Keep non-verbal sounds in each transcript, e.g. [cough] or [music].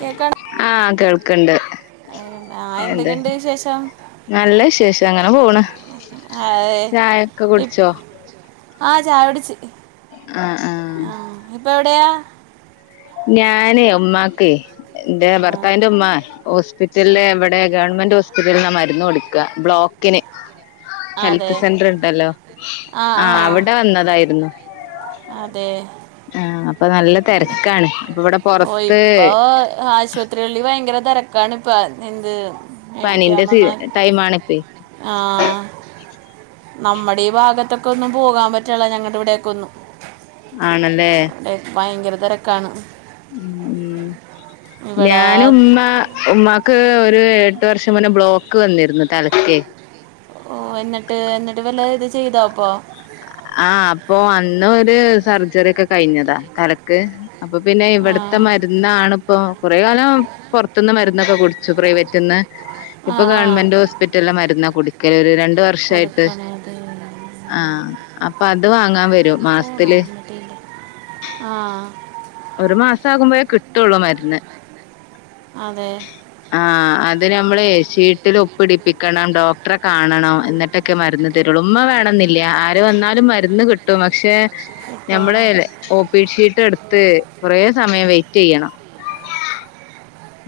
കേക്കാണ് ആഹ് കേൾക്ക്ണ്ട്. ആ എന്താ എന്തൊക്കെയുണ്ട് വിശേഷം നല്ല വിശേഷം അങ്ങനെ പോണ്. ആ, ചായൊക്കെ കുടിച്ചോ? ആഹ് ചായ കുടിച്ച്. ആഹ് ആഹ് ആഹ് ഇപ്പൊ എവിടെയാ? ഞാന് ഉമ്മാക്ക് എന്റെ ആ, ഭർത്താവിന്റെ ഉമ്മാ. ആ, ഹോസ്പിറ്റലിലെ ഇവിടെ ഗവൺമെന്റ് ഹോസ്പിറ്റലന്നാ മരുന്ന് കൊടുക്ക ബ്ലോക്കിന്. ഹെൽത്ത് അതെ സെന്റർ ഇണ്ടല്ലോ ആ ആ ആഹ് അവിടെ വന്നതായിരുന്നു. അതെ ആഹ് അപ്പൊ നല്ല തെരക്കാണ്. ഓ ഇപ്പൊ ആശുപത്രികളിൽ ഭയങ്കര തെരക്കാണിപ്പൊ എന്ത് പനിന്റെ സി ടൈമാണ്. ആഹ് നമ്മടെ ഈ ഭാഗത്തൊക്കെ ഒന്നും പോകാൻ പറ്റുള്ള ഞങ്ങളുടെ ഇവിടെയൊക്ക ഒന്നും. ആണല്ലേ. അവിടെ ഭയങ്കര തെരക്കാണ്. ഉം ഉം ഞാന് ഇവിടെ ഉമ്മ. ഉമ്മാക്ക് ഒരു എട്ട് വർഷം മൂന്നെ ബ്ലോക്ക് വന്നിരുന്നു തലക്കെ. ഓ എന്നിട്ട് എന്നിട്ട് വല്ല ഇത് ചെയ്തോപ്പോ? ആഹ് അപ്പൊ അന്ന് ഒരു സർജറി ഒക്കെ കഴിഞ്ഞതാ തലക്ക്. അപ്പൊ പിന്നെ ആ ഇവിടേത്തെ മരുന്നണിപ്പൊ കുറേ കാലം പൊറത്തുന്ന് മരുന്നൊക്കെ കുടിച്ചു പ്രൈവറ്റന്ന് ആ ഇപ്പൊ ആ ഗവൺമെന്റ് ഹോസ്പിറ്റലിലെ മരുന്ന കുടിക്കല് ഒരു രണ്ട് വർഷയിട്ട് കൊടുക്കണത് ആഹ്. അപ്പൊ അത് വാങ്ങാൻ വരും. മാസത്തില് [unintelligible] ആഹ്. ഒരു മാസ ആകുമ്പോഴേ കിട്ടോള്ളൂ മര്ന്ന് അതെ ആഹ് അത് നമ്മള്ഷീട്ടിൽ ഒപ്പിടിപ്പിക്കണം ഡോക്ടറെ കാണണം എന്നി ട്ടക്കെ മരുന്ന് തരുള്ളു ഉമ്മ വേണെന്നില്ല ആര് വന്നാലും മര്ന്ന് കിട്ടും പക്ഷെ കേട്ടോ ഞമ്മള് ഓപി ഷീട്ട് എട് ത്ത് കൊറേ സമയം വെയ്റ്റെയ്യണം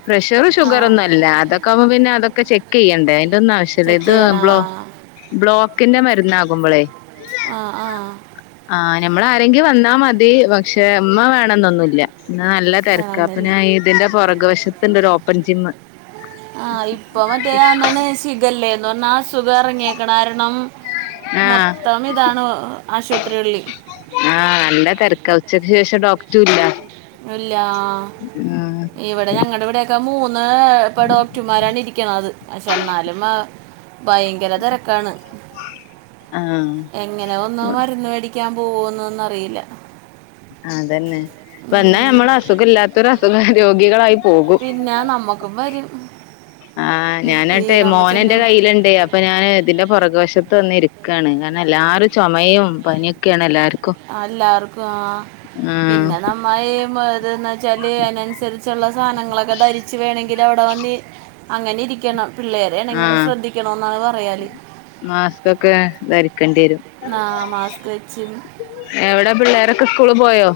പ്രഷ റ് ആ ഷുഗറോന്നും അല്ല അതൊക്കെകുമ്പോ പിന്നെതൊക്കെ ചെക്ക് ചെയ്യണ്ടേ അതിന്റെ ഒന്നും ആശ്യമില്ല ചെക്ക് ഇത് ചെയ്യണ ബ്ലോ ബ്ലോക്കിന്റെ മരുന്നാകുമ്പളെ അഹ് ആഹ് ആഹ് നമ്മളാരെങ്കും വന്നാ മതി പക്ഷെ ഇമ്മ വേണന്നൊന്നുല്ല ഇന്ന് നല്ല തെരക്ക അപ്പ ഞാ വേണമെന്നില്ല ഇതിന്റെ പുറക് വശത്ത്ണ്ട് ഒരു ഓപ്പൺ ജിംമ്മ് ആഹ് ഇപ്പ മറ്റേന്നാണ് ഷിഖല്ലേ പറഞ്ഞാ അസുഖം ഇറങ്ങിയേക്കണ കാരണം ആഹ് മൊത്തം ഇതാണ് ആശുപത്രികളില് ആഹ് നല്ല തെരക്ക ഉച്ചയ്ക്ക് ശേഷം ഡോക്ടുല്ല ഇല്ല ആഹ് ഇവടെ ഞങ്ങളടെവിടെ പ്പെ മൂന്ന് ഇപ്പൊ ഡോക്ടർമാരാണ് ഇരിക്കണത് പക്ഷെ എന്നാലും ആഹ് ഭയങ്കര തെരക്കാണ് ആഹ് ആഹ് എങ്ങനെ വന്ന് മരുന്ന് മേടി ക്കാൻ പോകുന്നോന്നറിയില്ല അതന്നെ വന്നാ നമ്മള് അസുഖം ഇല്ലാത്തരു അസുഖ രോഗികളായി പോകും പിന്നെ നമ്മക്കും വരും ആഹ് ഇപ്പ ഈ ഞാനട്ടെ നമ്മ മോന് ന്റെ ചെല്ലുമ്പോ കയ്യില്ണ്ടേ അപ് അപ്പൊ ഞാൻ ഇതിന്റെ പോറക് വശത്ത് വന്ന് ഇരിക്യാണ് കാരണം എല്ലാവരും ചുമയും പനിയൊക്കെയാണ് എല്ലാർക്കും എല്ലാർക്കും ആഹ് ആഹ് പിന്നെ നമ്മ ഈ [unintelligible] ച്ചാല് അതിനനുസരിച്ച്ള്ള സാധനങ്ങളൊക്കെ ധരിച്ച് വേണമെങ്കിൽ അവിടെ വന്ന് അങ്ങനെ ഇരിക്കണം പിള്ളേരെേണെങ്കിലും ശ്രദ്ധിക്കണോന്നാണ് പറയാല് മാസ്ക്ക്കോക്കെ ധരി ആഹ് മാസ്ക് വെച്ച് എവിടെ പിള്ളേരൊക്കെ സ്കൂള് പോയോ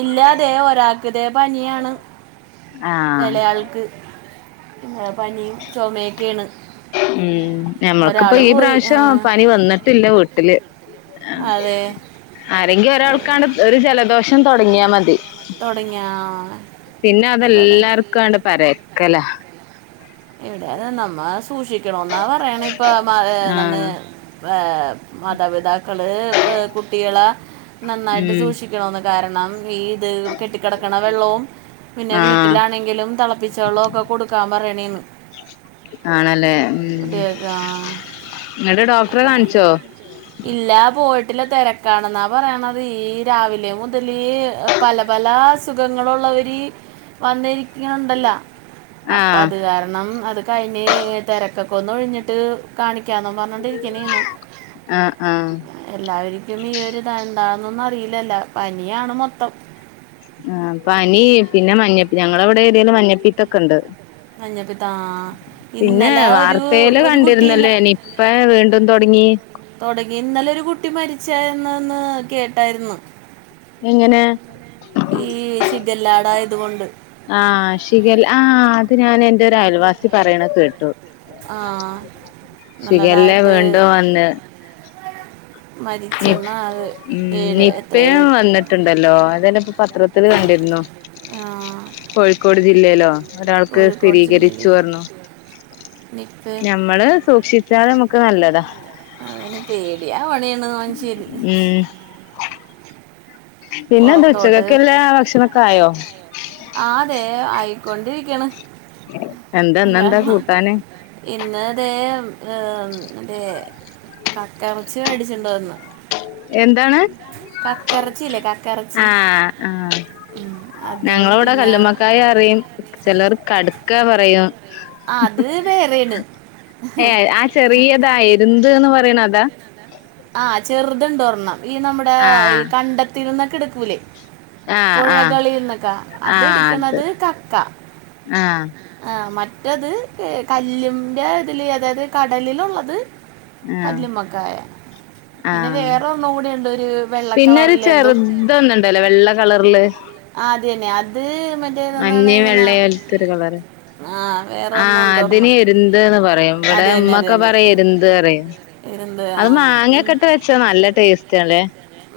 ഇല്ലാ തെ ഒരാക്ക്തെ പനിയാണ് ആഹ് ഇളെയാൾക്ക് പനി ചുമയൊക്കെണ് ഉം ഞമ്മക്കിപ്പോ ഈ പ്രാവശ്യം പനി വന്നിട്ടില്ല വീട്ടില് അതെ ആരെങ്കി എവിടെ ഒരാൾക്കാണ് ഒരു ജലദോഷം തോടങ്ങിയാ മതി തോടങ്ങി ഇവടെ ക്കണ്ട് പരക്കല ഇവിടെന്ന് നമ്മ സൂക്ഷിക്കണോന്നാ പറയ്ണെ ഇപ്പൊ ആഹ് [unintelligible] ഏ മാതാപിതാക്കള് കുട്ടികളെ നന്നായിട്ട് ഉം സൂക്ഷി ക്കണോന്ന് കാരണം ഈ ത് കെട്ടിക്കെടക്ക്ണ വെള്ളവും പിന്നെ ആഹ് വീട്ടിലാണെങ്കിലും തെളപ്പിച്ച വെള്ളം ഒക്കെ കൊട്ക്കാൻ പറയണേന്ന് ആണ് ലേ ഉം കുട്ടികൾക്ക് ആ. ഇന്നെട്ട് ഡോക്ടറെ കാണിച്ചോ ഇല്ല പോയിട്ടില്ല തെരക്കാണ്ന്നാ പറയ്ണത് ഈ രാവിലെ മുതല് പല പല അസുഖങ്ങള് ഉള്ളവര് വന്നിരിക്ക്ന്ന്ണ്ടല്ലോ അപ്പ ആഹ് അത് കാരണം അത് കഴിഞ്ഞ് തെരക്കൊക്കെ ഒന്ന് ഒഴിഞ്ഞിട്ട് കാണിക്കാന്ന് പറഞ്ഞോണ്ടിരി ക്ക്ണേണ് ആഹ് ആഹ് എല്ലാവരിക്കും ഈ ഒരിത് എന്താന്നൊന്നും അറിയില്ലല്ലോ പനിയാണ് മൊത്തം ആഹ് പനി പിന്നെ മഞ്ഞപ്പി ഞങ്ങളെ ഇവിടെ ഏരിയല് മഞ്ഞപ്പിത്തൊക്കെണ്ട് മഞ്ഞപ്പിത്താ പിന്നെ ഇന്നലെ ഒരു വാർത്തേല് ഒരു കുട്ടി കണ്ടിര്ന്നല്ലേ നിപ്പ വീണ്ടും തോടങ്ങി തൊടങ്ങി ഇന്നലെ ഒരു കുട്ടി മരിച്ചായിന്ന്ന്ന് കേട്ടായിരുന്നു എങ്ങനെ? എങ്ങനെ ഈ ഷിഗല്ലാടായത് കൊണ്ട് ആഹ് ഷിഗൽ ആഹ് അത് ഞാൻ എന്റെ ഒരു അയൽവാസി പറയ്ണ കേട്ടു ആ ഷിഗല്ല നല്ലതായിട്ട് വീണ്ടും വന്ന് നിം മരിച്ചെന്ന ആള് ഏഴ് എത്ര നിപ്പെ ഏഴ് വ ന്ന്ട്ട്ണ്ടല്ലോ അതന്നെ ഇപ്പൊ പത്രത്തില് കണ്ടിരുന്നു ആ കോഴിക്കോട് ജില്ലയിലോ ഒരാൾക്ക് കോഴിക്കോട് ജില്ലയിൽ സ്ഥിരീകരിച്ചു പറഞ്ഞു നിപ്പയും ഞമ്മള് സൂക്ഷിച്ചാല് നമക്ക് നല്ലതാ അതെന്നെ പേടിയാവ്ണേന്ന് മൻഷ്യന് ഉം പിന്നെന്താ പുറത്തോട്ട് ഉച്ചകക്ക്ള്ളെ ഭക്ഷണൊക്കെ ആയോ ആഹ് തെ ആയിക്കൊണ്ടിരിക്ക്ണ് എന്താ എല്ലാ ഇന്നെന്താ കൂട്ടാന് ഇന്ന് തേം ഉം തെ കക്കറച്ചി മേടിച്ചോണ്ട് വന്ന് എന്താണ് കക്കറച്ചില്ലേ ക ആഹ് ആഹ് അത് ഞങ്ങളെ ഇവിടെ പിന്നെ കല്ലുമ്മക്കായ പറയും ചെലൊര് കട്ക്കാ പറയും അത് വേറെയാണ് ഏ ആ ചെറിയതാ എര്ന്ത്ന്ന് പറയ്ണതാ ആഹ് ചെറ്ത്ണ്ട് ഒരെണ്ണം ഈ നമ്മടെ ഈ ആഹ് കണ്ടത്തില്ന്നൊക്കെ എട്ക്കൂലേ ആഹ് ആഹ് പുഴകളിന്നൊക്കെ ആഹ് അത് അതെട്ക്ക്ണത് കക്ക ആഹ് ആഹ് മറ്റത് കല്ലിന്റെ ഇതില് അതായത് കടലിലുള്ളത് ആഹ് കല്ലുമ്മക്കായ പിന്നെ ആഹ് വേറെ ഒരെണ്ണം കൂടി ഉണ്ട് ഒരു വെള്ള പിന്നൊരു കളറിൽ എന്തോ ചെറ്തൊന്നുണ്ടല്ലോ വെള്ള കളറില് അതെന്നെ അത് മ മഞ്ഞയും വെള്ളയോല്ത്തൊര് കളറ് ആഹ് വെ ആഹ് അതിന് എര്ന്ത്ന്ന് പറയും ഇവിടെ ഉമ്മൊക്കെ പറയും എര്ന്ത് പറയും എരുന്ത്‌ ആഹ് ഇ പക്ഷെ നല്ല ടേസ്റ്റാലേ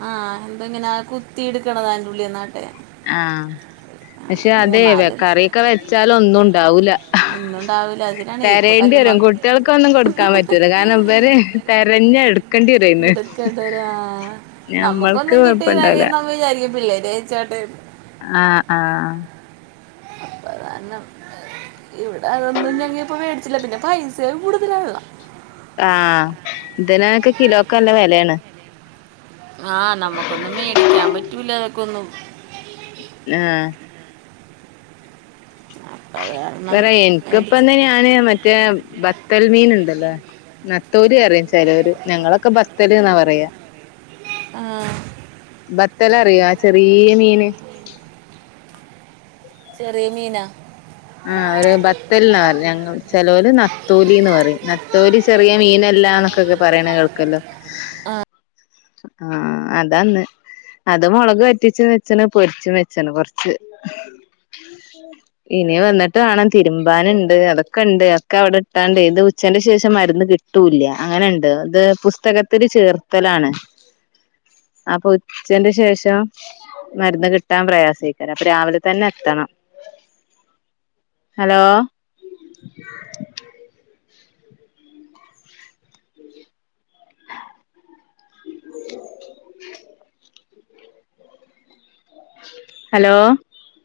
ആഹ് എന്താ ഇങ്ങനെ കുത്തിട്ക്ക്ണതാ അയിന്റെ ഉള്ളി വെന്നാട്ട് ആഹ് പക്ഷെ അതെ കറിയൊക്കെ വെച്ചാല് ഒന്നും ഉണ്ടാവൂല ഒന്നും ഉണ്ടാവില്ല അതിനാണ് ഇപ്പൊ തെരേണ്ടി കല്ലുമ്മ വരും കുട്ട്യേള്ക്കൊന്നും കൊട്ക്കാൻ പറ്റൂല്ല കാരണം ഇവര് തെരഞ്ഞ ഇട്ക്കേണ്ടി വെരും ആഹ് ഞമ്മൾക്ക് നമുക്കൊന്നും കിട്ടില്ലേങ്കി കൊഴപ്പണ്ടാവൂല നമ്മള് വിചാരിക്കും പിള്ളേര് കഴിച്ചോ ആഹ് ആഹ് അപ്പതാരണം ഇവിടെ അതൊന്നും ഞങ്ങപ്പ മേടിച്ചില്ല പിന്നെ പൈസയും കൂടുതലാ ണള്ള ആഹ് ഇതിനൊക്കെ കിലോക്കല്ല വെലയേണ് ആഹ് നമ്മുക്കൊന്നും മേടിക്കാൻ പറ്റൂല്ല അതൊക്കെ ഒന്നും ആഹ് അപ്പത വേറെ എനിക്കിപ്പം ഞാൻ മറ്റേ ബത്തൽ മീൻ ണ്ടലോ നത്തോലി പറയും ചെലോര് ഞങ്ങളൊക്കെ ബത്തല് എന്നാ പറയാ ആ ബത്തലറിയോ ചെറിയ മീന് ചെറിയ മീന ആഹ് ഒരോ ബത്തൽ ന്നാ പറ ഞങ്ങള് ചെലോൽ നത്തോലീന്ന് പറീം നത്തോലി ചെറിയ മീനല്ലാന്നൊക്കെ പറയണ കേൾക്കല്ലോ ആഹ് ആഹ് അതാന്ന് അത് മുളക് വറ്റിച്ച് വെച്ചണ് പൊരിച്ച് വെച്ചണ് കൊറച്ച് ഇനി വന്നിട്ട് വാണം തിരുമ്പാന്ണ്ട് അതൊക്കെ ഉണ്ട് ഒക്കെ അവിടെ ഇട്ടാണ്ട് ഇത് ഉച്ചന്റെ ശേഷം മരുന്ന് കിട്ട കിട്ടൂല്ല അങ്ങനെയുണ്ട് ഇത് പുസ്തകത്തിൽ ചേർത്തലാണ് അപ്പൊ ഉച്ചന്റെ ശേഷം മരുന്ന് കിട്ടാൻ പ്രയാസയ്ക്കാരം അപ്പൊ രാവിലെ തന്നെ എത്തണം ഹലോ ഹലോ